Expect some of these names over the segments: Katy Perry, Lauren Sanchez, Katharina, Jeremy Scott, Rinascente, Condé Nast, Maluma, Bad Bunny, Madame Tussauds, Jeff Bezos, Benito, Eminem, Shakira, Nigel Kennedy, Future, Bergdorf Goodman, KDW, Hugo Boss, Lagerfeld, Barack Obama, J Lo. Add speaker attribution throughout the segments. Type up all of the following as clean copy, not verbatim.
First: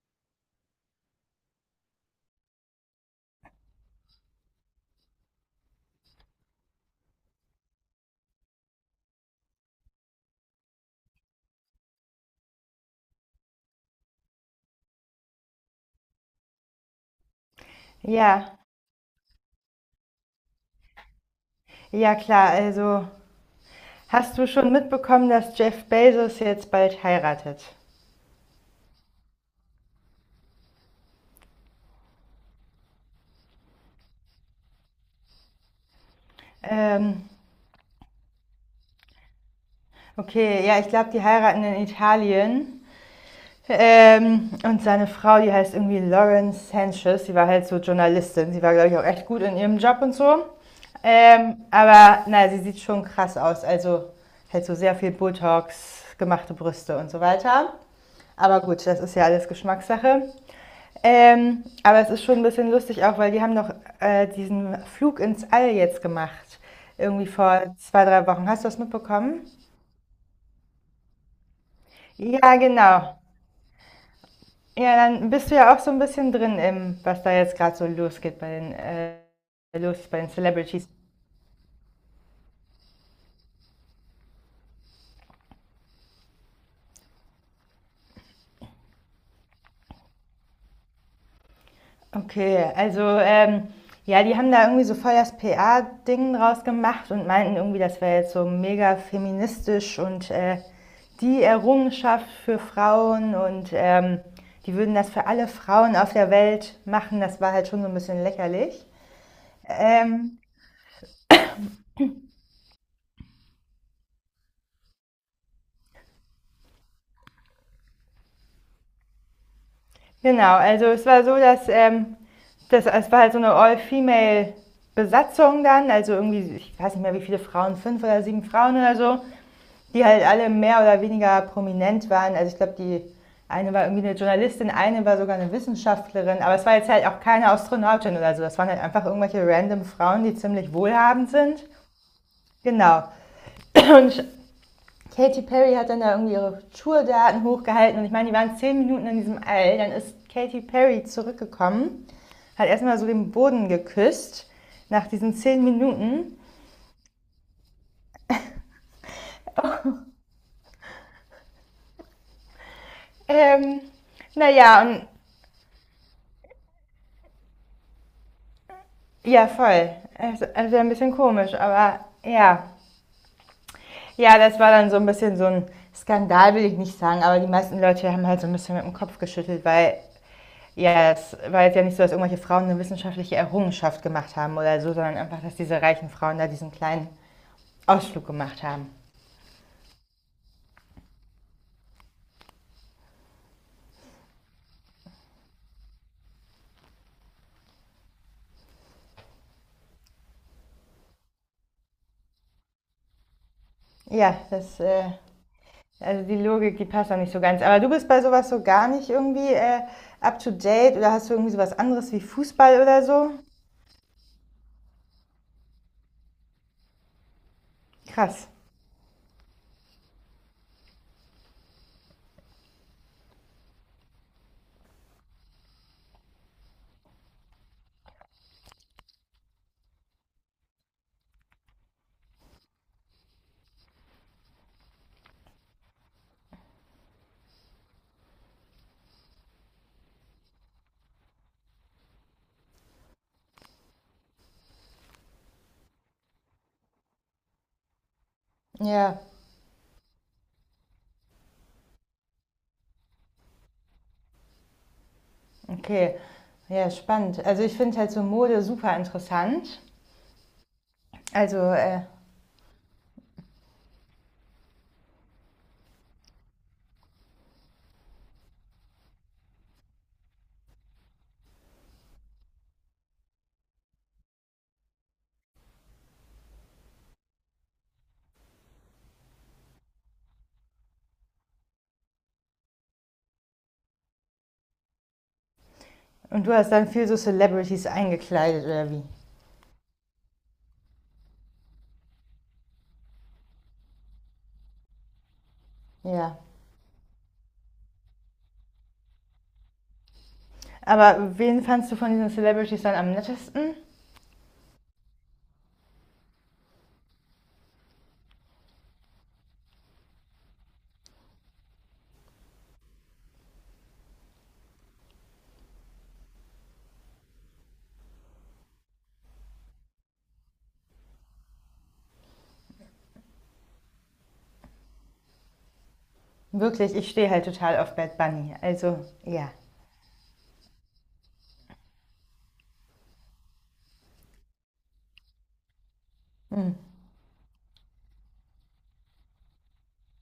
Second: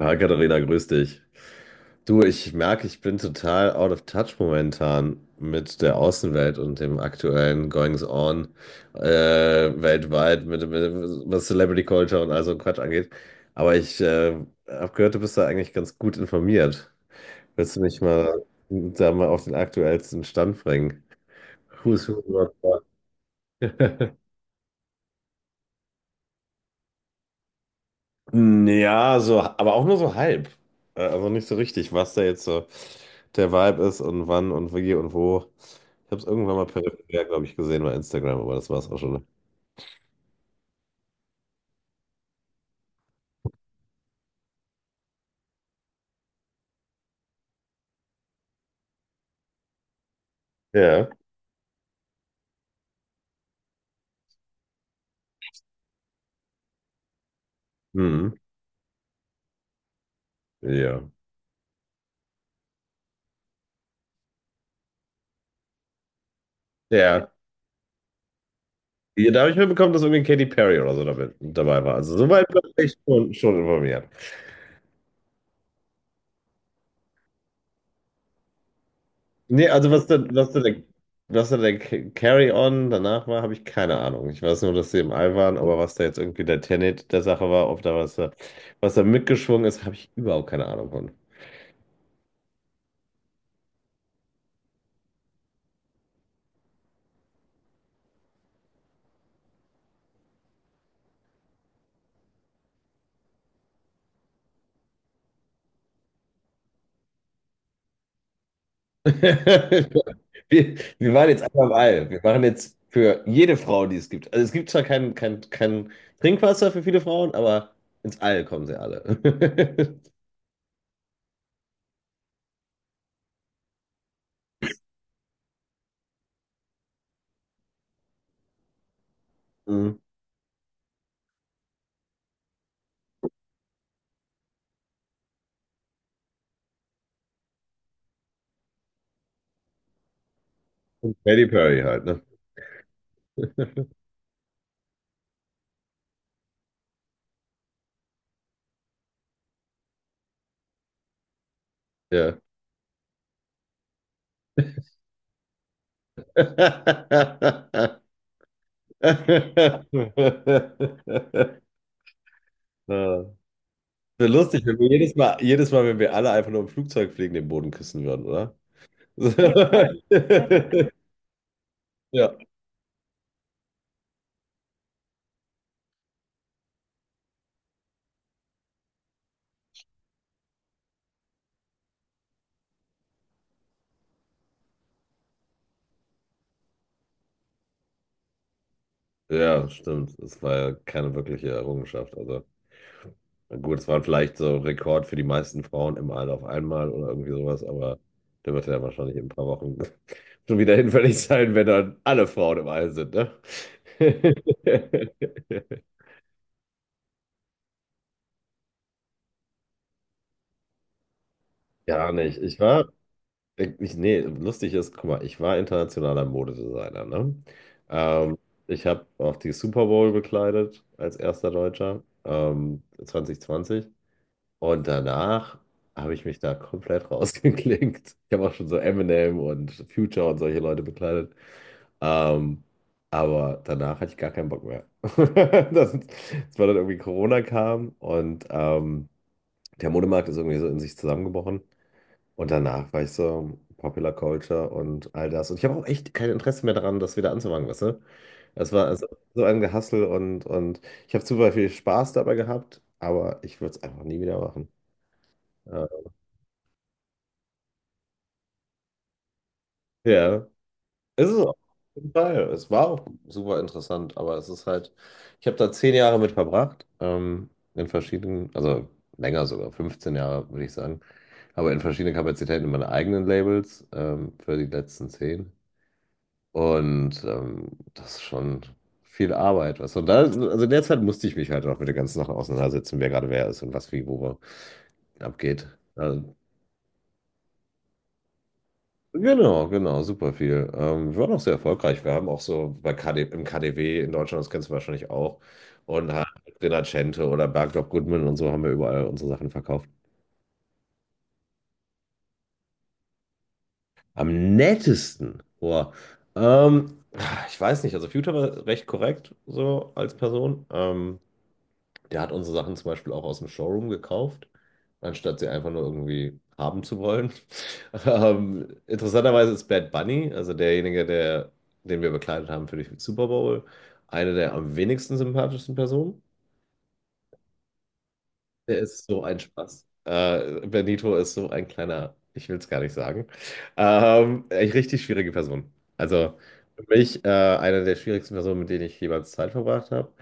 Speaker 1: Hi Katharina, grüß dich. Du, ich merke, ich bin total out of touch momentan mit der Außenwelt und dem aktuellen Goings on weltweit, was Celebrity Culture und all so ein Quatsch angeht. Aber ich habe gehört, du bist da eigentlich ganz gut informiert. Willst du mich mal
Speaker 2: Ja,
Speaker 1: da mal auf den aktuellsten Stand bringen? Who's
Speaker 2: ja
Speaker 1: who?
Speaker 2: klar.
Speaker 1: What, what?
Speaker 2: Also, hast du schon mitbekommen, dass Jeff Bezos jetzt bald heiratet?
Speaker 1: Ja, so, aber auch nur so halb. Also nicht so richtig, was da jetzt so der Vibe ist und wann und wie und wo. Ich habe es irgendwann mal peripher,
Speaker 2: Ähm,
Speaker 1: glaube ich, gesehen bei Instagram, aber das war es auch schon.
Speaker 2: okay, ja, ich glaube, die heiraten in Italien. Und seine Frau, die heißt irgendwie Lauren Sanchez. Sie war halt so Journalistin. Sie war, glaube ich, auch echt gut in ihrem Job und so.
Speaker 1: Ja.
Speaker 2: Aber naja, sie sieht schon krass aus. Also halt so sehr viel Botox, gemachte Brüste und so weiter.
Speaker 1: Mhm.
Speaker 2: Aber gut, das ist ja alles Geschmackssache.
Speaker 1: Ja.
Speaker 2: Aber es ist schon ein bisschen lustig auch, weil die haben noch diesen Flug ins All jetzt gemacht. Irgendwie
Speaker 1: Ja.
Speaker 2: vor zwei, drei Wochen. Hast du das
Speaker 1: Ja, da
Speaker 2: mitbekommen?
Speaker 1: habe ich mitbekommen, dass irgendwie Katy Perry oder so damit, dabei war. Also soweit
Speaker 2: Ja,
Speaker 1: bin ich
Speaker 2: genau.
Speaker 1: schon, schon informiert.
Speaker 2: Ja, dann bist du ja auch so ein bisschen drin im, was da jetzt gerade so losgeht bei den,
Speaker 1: Nee, also
Speaker 2: los
Speaker 1: was da,
Speaker 2: bei den
Speaker 1: was da der,
Speaker 2: Celebrities.
Speaker 1: was da der Ca- Carry-On danach war, habe ich keine Ahnung. Ich weiß nur, dass sie im All waren, aber was da jetzt irgendwie der Tenet der Sache war, ob da was da mitgeschwungen ist, habe ich überhaupt keine Ahnung von.
Speaker 2: Okay, also ja, die haben da irgendwie so voll das PA-Ding draus gemacht und meinten irgendwie, das wäre jetzt so mega feministisch und die Errungenschaft für Frauen und die würden das für alle Frauen auf der Welt machen. Das war halt schon so ein bisschen lächerlich. Ähm,
Speaker 1: Wir waren jetzt einfach im All. Wir machen jetzt für jede Frau, die es gibt. Also es gibt zwar kein Trinkwasser für viele Frauen, aber ins All kommen sie alle.
Speaker 2: genau, also es war so, dass es war halt so eine All-Female-Besatzung dann, also irgendwie, ich weiß nicht mehr wie viele Frauen, fünf oder sieben Frauen oder so,
Speaker 1: Mhm.
Speaker 2: die halt alle mehr oder weniger prominent waren. Also ich glaube, die eine war irgendwie eine Journalistin, eine war sogar eine Wissenschaftlerin, aber es war jetzt halt auch keine Astronautin oder so. Das waren halt einfach irgendwelche random Frauen, die ziemlich wohlhabend
Speaker 1: Katy
Speaker 2: sind.
Speaker 1: Perry halt, ne?
Speaker 2: Genau. Und Katy Perry hat dann da irgendwie ihre Tourdaten hochgehalten, und ich meine, die waren zehn Minuten in diesem All. Dann ist Katy Perry zurückgekommen,
Speaker 1: Ja.
Speaker 2: hat erstmal so den Boden geküsst nach diesen zehn Minuten.
Speaker 1: Ja.
Speaker 2: Ähm,
Speaker 1: Wäre lustig, wenn
Speaker 2: naja,
Speaker 1: wir
Speaker 2: und
Speaker 1: jedes Mal, wenn wir alle einfach nur im Flugzeug fliegen, den Boden küssen würden, oder?
Speaker 2: Ja, voll. Es es ein bisschen komisch, aber
Speaker 1: Ja.
Speaker 2: ja. Ja, das war dann so ein bisschen so ein Skandal, will ich nicht sagen, aber die meisten Leute haben halt so ein bisschen mit dem Kopf geschüttelt, weil ja, es war jetzt ja nicht so, dass irgendwelche Frauen eine wissenschaftliche Errungenschaft gemacht haben oder so, sondern einfach, dass diese reichen Frauen da diesen kleinen Ausflug gemacht haben.
Speaker 1: Ja, stimmt. Das war ja keine wirkliche Errungenschaft. Also gut, es war vielleicht so ein Rekord für die meisten Frauen im All auf einmal oder irgendwie sowas, aber der wird ja wahrscheinlich in ein paar Wochen schon wieder hinfällig sein, wenn dann alle Frauen im All sind, ne?
Speaker 2: Ja, das, äh, also die Logik, die passt auch nicht so ganz. Aber du bist bei sowas so gar nicht irgendwie up to date, oder hast du irgendwie sowas
Speaker 1: Gar
Speaker 2: anderes wie
Speaker 1: nicht.
Speaker 2: Fußball oder so?
Speaker 1: Nee, lustig ist, guck mal, ich war internationaler Modedesigner, ne? Mhm. Ähm,
Speaker 2: Krass.
Speaker 1: Ich habe auch die Super Bowl bekleidet als erster Deutscher, zwanzig. Zwanzig. Und danach habe ich mich da komplett rausgeklinkt. Ich habe auch schon so Eminem und Future und solche Leute bekleidet. Ähm, aber danach hatte ich gar keinen Bock mehr. Das war dann irgendwie Corona kam und der Modemarkt ist irgendwie so in sich zusammengebrochen. Und danach war ich so Popular Culture und all das. Und ich habe auch echt kein Interesse mehr daran, das wieder anzufangen, weißt du? Es war also
Speaker 2: Ja.
Speaker 1: so ein Gehassel und ich habe super viel Spaß dabei gehabt, aber ich würde es einfach nie wieder machen. Ja,
Speaker 2: Okay, ja, spannend. Also ich finde halt so Mode super interessant.
Speaker 1: ja. Ist es auch.
Speaker 2: Also,
Speaker 1: Auf
Speaker 2: äh,
Speaker 1: jeden Fall. Es war auch super interessant, aber es ist halt, ich habe da 10 Jahre mit verbracht, in verschiedenen, also länger sogar, 15 Jahre würde ich sagen, aber in verschiedenen Kapazitäten in meinen eigenen Labels, für die letzten 10. Und das ist schon viel Arbeit, was. Und da, also in der Zeit musste ich mich halt auch mit den ganzen Sachen auseinandersetzen, wer gerade wer ist und was wie wo abgeht. Also,
Speaker 2: und du hast dann viel so Celebrities eingekleidet oder wie?
Speaker 1: genau, genau, super viel. Wir waren auch sehr erfolgreich. Wir haben auch so bei KD, im KDW in Deutschland, das kennst du wahrscheinlich auch, und halt
Speaker 2: Ja.
Speaker 1: Rinascente oder Bergdorf Goodman und so haben wir überall unsere Sachen verkauft.
Speaker 2: Aber wen fandst du von diesen Celebrities dann am nettesten?
Speaker 1: Am nettesten, boah. Ähm, Ich weiß nicht, also Future war recht korrekt so als Person. Der hat unsere Sachen zum Beispiel auch aus dem Showroom gekauft, anstatt sie einfach nur irgendwie haben zu wollen. Interessanterweise ist Bad Bunny, also derjenige, der, den wir bekleidet haben für die Super Bowl, eine der am wenigsten sympathischsten Personen.
Speaker 2: Wirklich, ich stehe halt total auf Bad Bunny.
Speaker 1: Der
Speaker 2: Also,
Speaker 1: ist so ein
Speaker 2: ja.
Speaker 1: Spaß. Benito ist so ein kleiner, ich will es gar nicht sagen. Echt richtig schwierige Person. Also
Speaker 2: Mm,
Speaker 1: für mich eine der schwierigsten Personen, mit denen ich jemals Zeit verbracht habe.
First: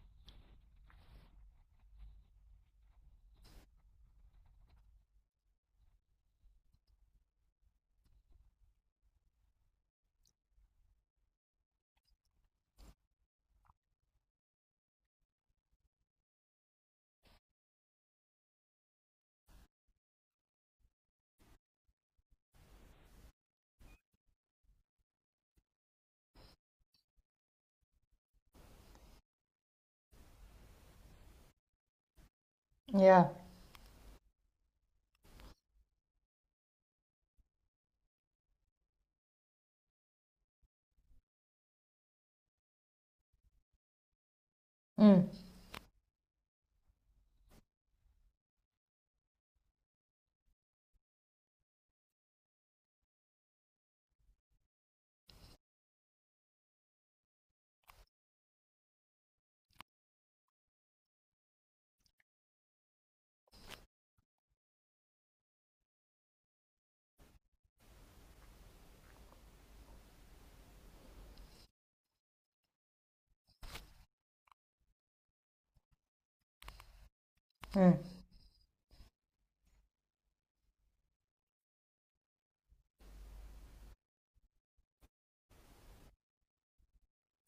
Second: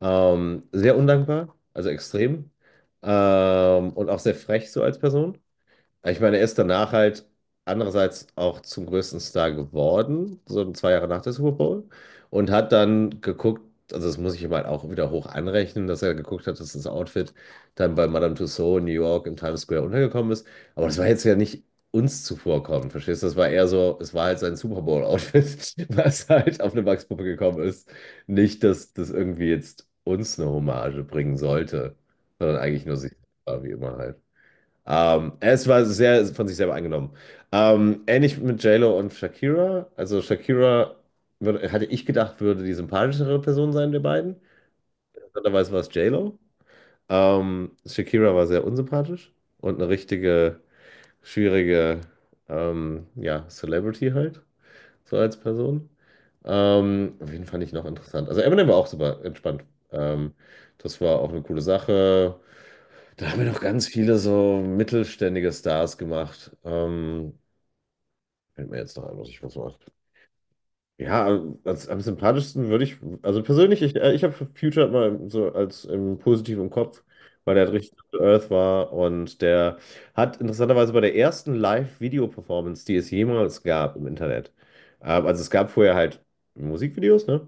Speaker 1: Sehr undankbar, also extrem. Und auch sehr frech so als Person. Ja, ich meine, er ist danach halt andererseits auch zum größten Star geworden, so zwei Jahre nach der Super Bowl, und hat dann geguckt, also das muss ich ihm halt auch wieder hoch anrechnen, dass er geguckt hat, dass das Outfit dann bei Madame Tussauds in New York im Times Square untergekommen ist. Aber das war jetzt ja nicht uns zuvorkommend, verstehst du? Das war eher so, es war halt sein Super Bowl-Outfit, was halt auf eine Wachspuppe gekommen ist. Nicht, dass das irgendwie jetzt uns eine Hommage bringen sollte, sondern eigentlich nur sich,
Speaker 2: ja.
Speaker 1: war wie immer halt. Es war sehr von sich selber eingenommen. Ähnlich mit J Lo und Shakira. Also Shakira würde, hatte ich gedacht, würde die sympathischere Person sein der beiden.
Speaker 2: Mm,
Speaker 1: Interessanterweise war es JLo. Shakira war sehr unsympathisch und eine richtige, schwierige ja, Celebrity halt, so als Person. Wen fand ich noch interessant? Also Eminem war auch super entspannt. Ähm, Das war auch eine coole Sache. Da haben wir noch ganz viele so mittelständige Stars gemacht. Fällt mir jetzt noch ein, was ich was mache. Ja, als, am sympathischsten würde ich, also persönlich, ich habe Future mal so als positiv im Kopf, weil der
Speaker 2: mm,
Speaker 1: richtig down to Earth war und der hat interessanterweise bei der ersten Live-Video-Performance, die es jemals gab im Internet, also es gab vorher halt Musikvideos, ne?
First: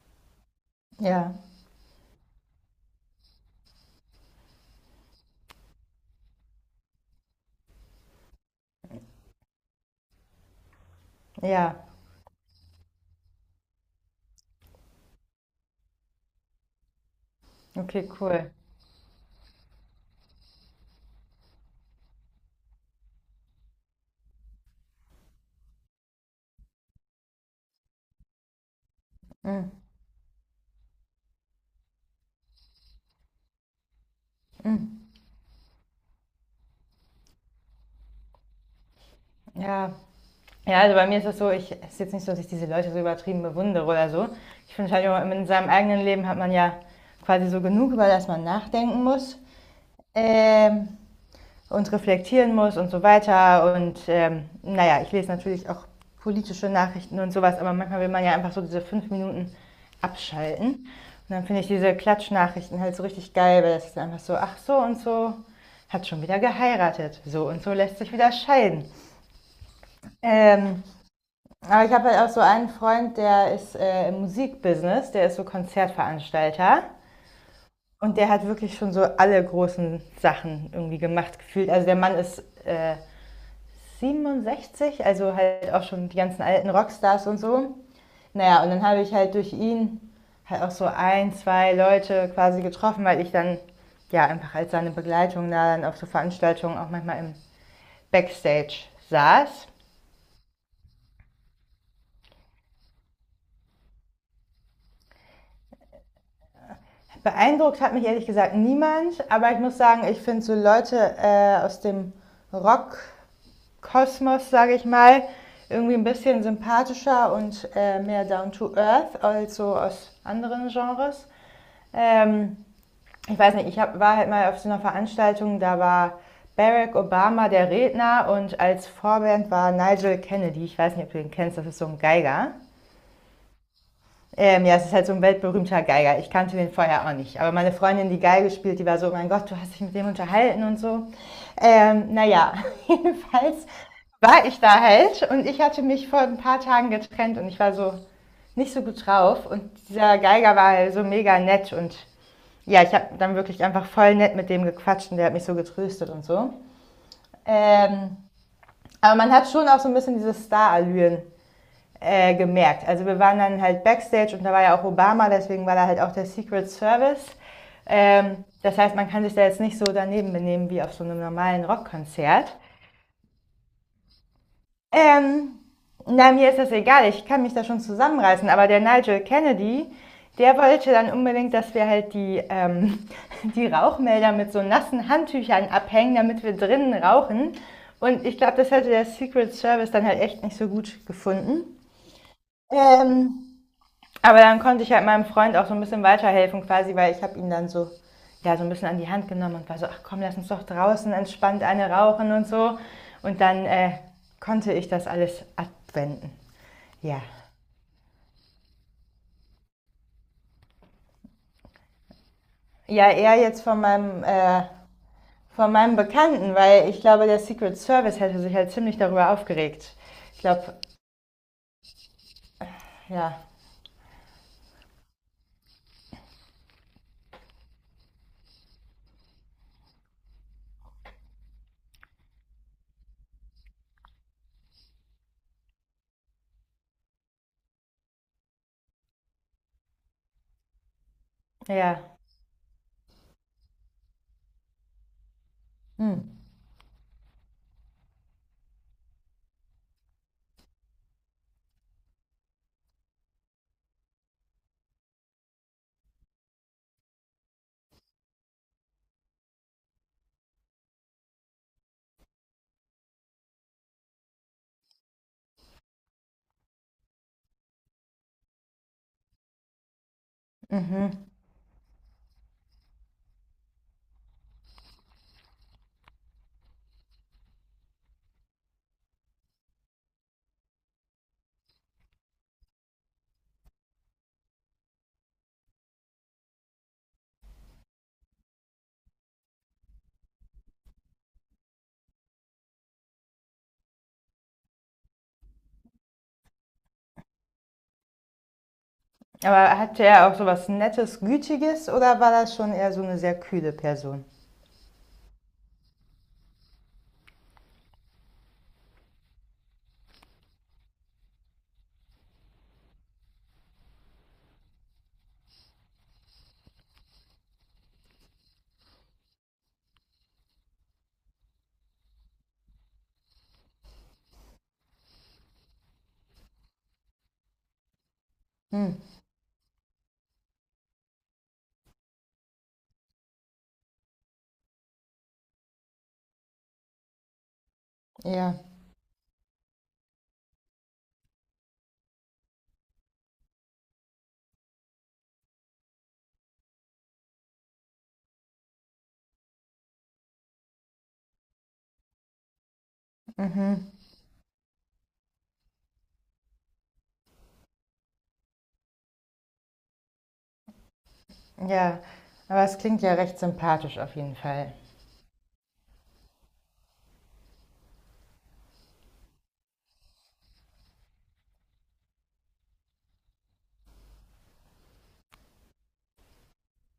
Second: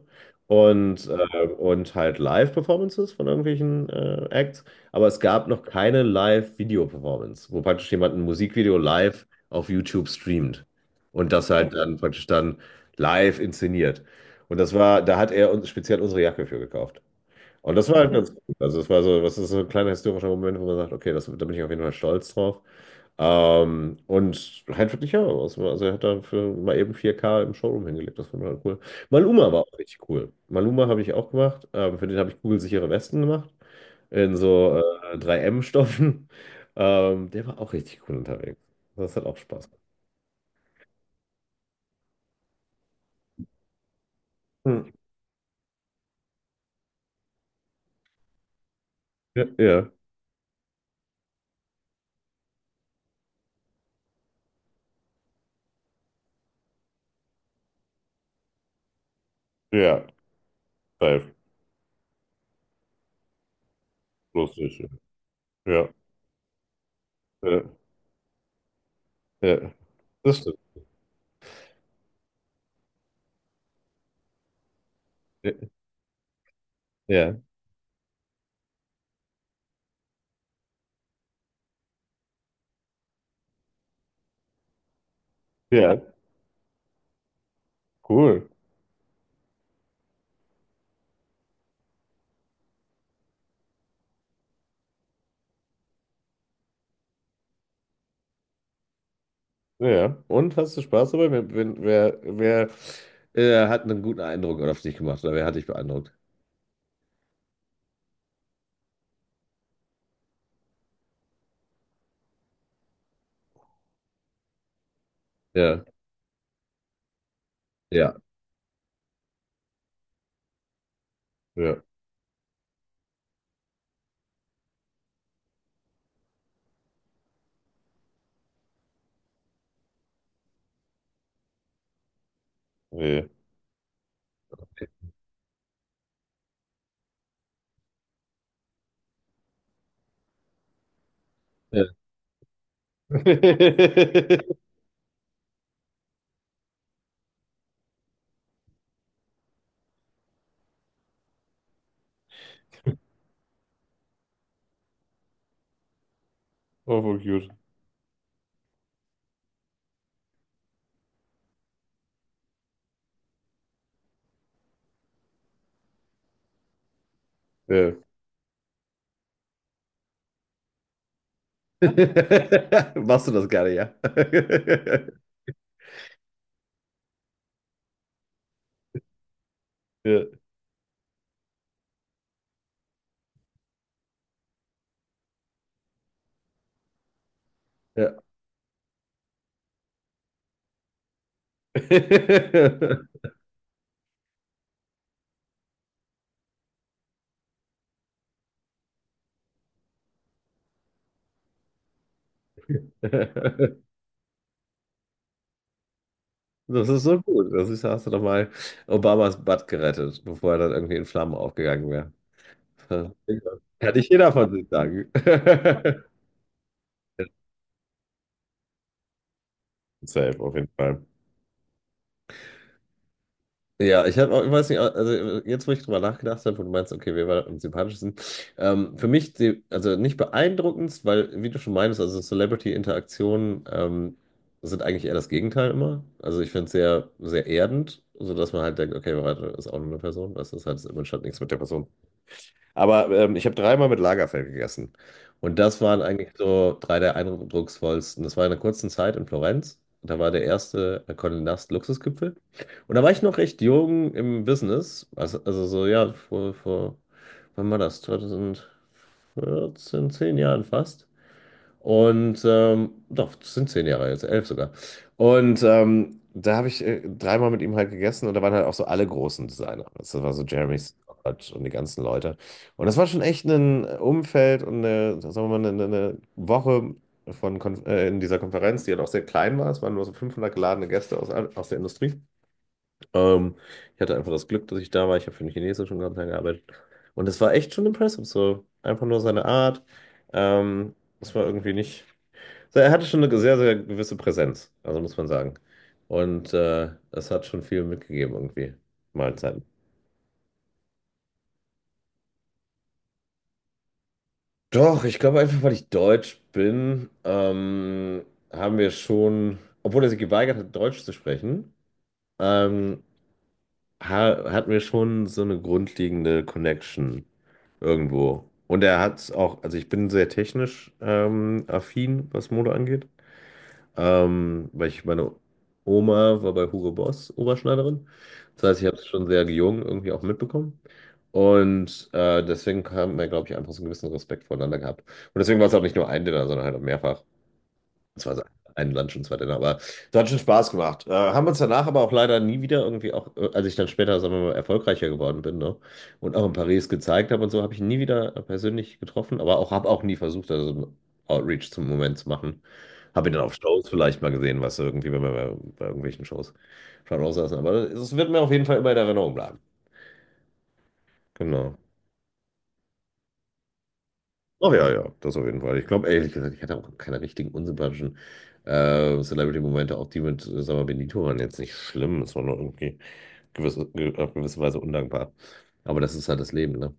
Speaker 1: Und,
Speaker 2: ja.
Speaker 1: äh, und halt Live-Performances von irgendwelchen Acts, aber es gab noch keine Live-Video-Performance, wo praktisch jemand ein Musikvideo live auf YouTube streamt und das halt
Speaker 2: Ja.
Speaker 1: dann praktisch dann live inszeniert. Und das war, da hat er uns speziell unsere Jacke für gekauft. Und das war
Speaker 2: Okay,
Speaker 1: halt ganz
Speaker 2: cool.
Speaker 1: gut. Also es war so, was ist so ein kleiner historischer Moment, wo man sagt, okay, das, da bin ich auf jeden Fall stolz drauf. Und halt wirklich, ja, also er hat da für mal eben vier k im Showroom hingelegt, das fand ich halt cool. Maluma war auch richtig cool. Maluma habe ich auch gemacht, für den habe ich kugelsichere Westen gemacht, in so 3M-Stoffen. Der war auch richtig cool unterwegs. Das hat auch Spaß gemacht.
Speaker 2: Ja. Ja, also bei mir ist das so, ich, es ist jetzt nicht so, dass ich diese Leute so übertrieben bewundere oder so. Ich
Speaker 1: Hm.
Speaker 2: finde halt, immer, in seinem eigenen Leben hat man ja quasi so genug, über das man nachdenken muss.
Speaker 1: Ja, ja,
Speaker 2: ähm, und reflektieren muss und so weiter. Und naja, ich lese natürlich auch politische Nachrichten und sowas, aber manchmal will man ja einfach so diese fünf Minuten
Speaker 1: ja,
Speaker 2: abschalten. Und
Speaker 1: live,
Speaker 2: dann finde ich diese Klatschnachrichten halt so richtig geil, weil das ist einfach so, ach so
Speaker 1: lustig.
Speaker 2: und so
Speaker 1: Ja.
Speaker 2: hat schon wieder geheiratet, so und
Speaker 1: Ja,
Speaker 2: so lässt sich wieder scheiden.
Speaker 1: ja, das stimmt.
Speaker 2: Ähm, aber ich habe halt auch so einen Freund, der ist im Musikbusiness, der ist so Konzertveranstalter.
Speaker 1: Ja,
Speaker 2: Und der hat wirklich schon so alle großen Sachen irgendwie gemacht, gefühlt. Also der Mann ist äh, 67, also halt auch
Speaker 1: ja,
Speaker 2: schon die ganzen alten Rockstars und so.
Speaker 1: cool.
Speaker 2: Naja, und dann habe ich halt durch ihn halt auch so ein, zwei Leute quasi getroffen, weil ich dann ja einfach als seine Begleitung da dann auf so Veranstaltungen auch manchmal im Backstage saß.
Speaker 1: Ja. Und hast du Spaß dabei? Wer, wenn- wer, wer hat einen guten Eindruck auf dich gemacht oder wer hat dich beeindruckt?
Speaker 2: Beeindruckt hat mich ehrlich gesagt niemand, aber ich muss sagen, ich finde so Leute aus dem Rock Kosmos, sage ich mal,
Speaker 1: Ja,
Speaker 2: irgendwie ein bisschen sympathischer und
Speaker 1: ja,
Speaker 2: mehr down to earth, also aus anderen Genres.
Speaker 1: ja.
Speaker 2: Ähm, ich weiß nicht, ich hab, war halt mal auf so einer Veranstaltung, da war Barack Obama der Redner und als Vorband war Nigel Kennedy. Ich weiß nicht, ob du den kennst, das ist so ein Geiger.
Speaker 1: Ja.
Speaker 2: Ja, es ist halt so ein weltberühmter Geiger. Ich kannte den vorher auch nicht. Aber meine Freundin, die Geige spielt, die war so, mein Gott, du hast dich mit dem unterhalten und so.
Speaker 1: Ja.
Speaker 2: Ähm, naja, jedenfalls war ich da halt, und ich hatte mich vor ein paar Tagen getrennt und ich war so nicht so gut drauf. Und dieser Geiger war halt so mega nett, und ja, ich habe dann wirklich einfach voll nett mit dem gequatscht und der hat mich so getröstet und so.
Speaker 1: Oh, voll cute.
Speaker 2: Ähm, aber man hat schon auch so ein bisschen diese Star-Allüren gemerkt. Also wir waren dann halt backstage und da war ja auch Obama, deswegen war da halt auch der Secret Service.
Speaker 1: Ja.
Speaker 2: Das heißt, man kann sich da jetzt nicht so daneben benehmen wie auf so einem normalen Rockkonzert.
Speaker 1: Machst du das gerne, ja?
Speaker 2: Ähm, na, mir ist das egal, ich kann mich da schon zusammenreißen, aber der Nigel Kennedy,
Speaker 1: Ja,
Speaker 2: der wollte dann unbedingt, dass wir halt die, die Rauchmelder mit so nassen Handtüchern abhängen, damit wir drinnen rauchen.
Speaker 1: ja.
Speaker 2: Und ich glaube, das hätte der Secret Service dann halt echt nicht so gut gefunden. Ähm, Aber dann konnte ich halt meinem Freund auch so ein bisschen weiterhelfen quasi, weil ich habe ihn dann so, ja, so ein bisschen an die Hand genommen und war so, ach komm, lass uns doch draußen entspannt eine rauchen und so. Und dann konnte ich das alles abwenden.
Speaker 1: Das ist so
Speaker 2: Ja.
Speaker 1: gut. Das ist, hast du doch mal Obamas Butt gerettet, bevor er dann irgendwie in Flammen aufgegangen wäre.
Speaker 2: Ja,
Speaker 1: Ja.
Speaker 2: eher jetzt
Speaker 1: Kann nicht jeder von sich sagen.
Speaker 2: von meinem Bekannten, weil ich glaube, der Secret Service hätte sich halt ziemlich darüber aufgeregt.
Speaker 1: Safe,
Speaker 2: Ich
Speaker 1: auf jeden
Speaker 2: glaube,
Speaker 1: Fall.
Speaker 2: ja,
Speaker 1: Ja, ich habe auch, ich weiß nicht, also jetzt, wo ich drüber nachgedacht habe, wo du meinst, okay, wer war am sympathischsten? Für mich, die, also nicht beeindruckendst, weil, wie du schon meinst, also Celebrity-Interaktionen sind eigentlich eher das Gegenteil immer. Also ich finde es sehr, sehr erdend, sodass man halt denkt, okay, warte, ist auch nur eine Person, weißt du, das hat jetzt im Moment nichts mit der Person.
Speaker 2: ja.
Speaker 1: Aber ich habe dreimal mit Lagerfeld gegessen. Und das waren
Speaker 2: Hm.
Speaker 1: eigentlich so drei der eindrucksvollsten. Das war in einer kurzen Zeit in Florenz. Da war der erste Condé Nast Luxusgipfel. Und da war ich noch recht jung im Business. Also so, ja, wann war das? 2014, 10 Jahren fast. Und doch, das sind 10 Jahre jetzt, 11 sogar. Und da habe ich dreimal mit ihm halt gegessen und da waren halt auch so alle großen Designer. Das war so Jeremy
Speaker 2: Mhm.
Speaker 1: Scott und die ganzen Leute. Und das war schon echt ein Umfeld und eine, sagen wir mal, eine Woche von Kon in dieser Konferenz, die halt auch sehr klein war. Es waren nur so 500 geladene Gäste aus der Industrie. Ähm, Ich hatte einfach das Glück, dass ich da war. Ich habe für einen chinesischen Konzern gearbeitet. Und es war echt schon impressive. So einfach nur seine Art. Es war irgendwie nicht. So, er hatte schon eine sehr, sehr gewisse Präsenz, also muss man sagen. Und das hat schon viel mitgegeben irgendwie, Mahlzeiten.
Speaker 2: Aber hatte er auch so was Nettes, Gütiges, oder war das schon eher so eine sehr kühle Person?
Speaker 1: Doch, ich glaube einfach, weil ich Deutsch bin, haben wir schon, obwohl er sich geweigert hat, Deutsch zu sprechen, ähm, ha hatten wir schon so eine grundlegende Connection irgendwo. Und er hat auch, also ich bin sehr technisch affin, was Mode angeht. Weil ich, meine Oma war bei Hugo Boss Oberschneiderin. Das heißt, ich
Speaker 2: Hm.
Speaker 1: habe es schon sehr jung irgendwie auch mitbekommen. Und deswegen haben wir, glaube ich, einfach so einen gewissen Respekt voneinander gehabt. Und deswegen war es auch nicht nur ein Dinner, sondern halt auch mehrfach. Es war
Speaker 2: Ja.
Speaker 1: ein Lunch und zwei Dinner, aber es hat schon Spaß gemacht. Haben uns danach aber auch leider nie wieder irgendwie auch, als ich dann später, sagen wir mal, erfolgreicher geworden bin, ne? Und auch in Paris gezeigt habe und so, habe ich ihn nie wieder persönlich getroffen, aber auch habe auch nie versucht, also einen Outreach zum Moment zu machen. Habe ihn dann auf Shows
Speaker 2: Mhm.
Speaker 1: vielleicht mal gesehen, was irgendwie, wenn wir bei irgendwelchen Shows schon aussaßen. Aber es wird mir auf jeden Fall immer in Erinnerung bleiben. Genau.
Speaker 2: Ja, aber es klingt ja recht sympathisch auf jeden Fall.
Speaker 1: Ach ja, ja, das auf jeden Fall. Ich glaube, ehrlich gesagt, ich hatte auch keine richtigen unsympathischen Celebrity-Momente, auch die mit, sag mal, Benito waren jetzt nicht schlimm. Es war nur irgendwie auf gewisse Weise undankbar. Aber das ist halt das Leben, ne?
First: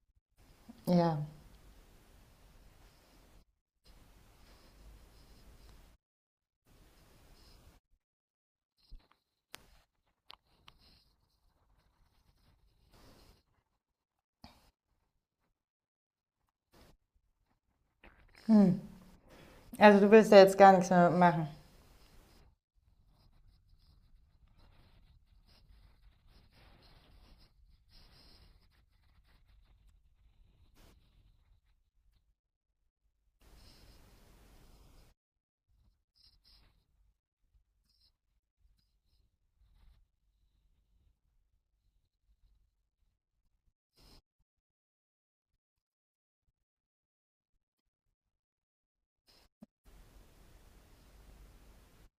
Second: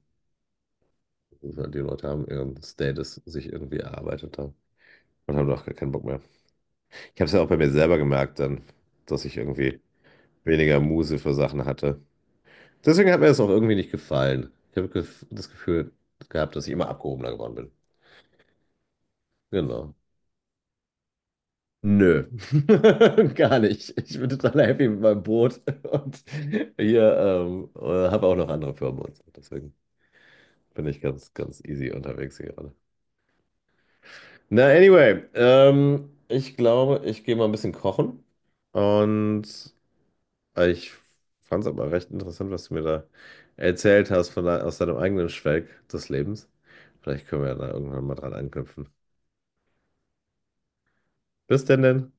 Speaker 2: Ja.
Speaker 1: Das ist halt, die Leute haben ihren Status sich irgendwie erarbeitet haben und haben auch gar keinen Bock mehr. Ich habe es ja auch bei mir selber gemerkt dann, dass ich irgendwie weniger Muße für Sachen hatte. Deswegen hat mir das auch irgendwie nicht gefallen. Ich habe das Gefühl gehabt, dass ich immer abgehobener geworden bin. Genau.
Speaker 2: Also du willst ja jetzt gar nichts mehr machen.
Speaker 1: Nö, gar nicht. Ich bin total happy mit meinem Boot und hier habe auch noch andere Firmen und so. Deswegen bin ich ganz, ganz easy unterwegs hier gerade. Na, anyway, ich glaube, ich gehe mal ein bisschen kochen und ich fand es aber recht interessant, was du mir da erzählt hast von aus deinem eigenen Schwelg des Lebens. Vielleicht können wir ja da irgendwann mal dran anknüpfen. Bis denn denn.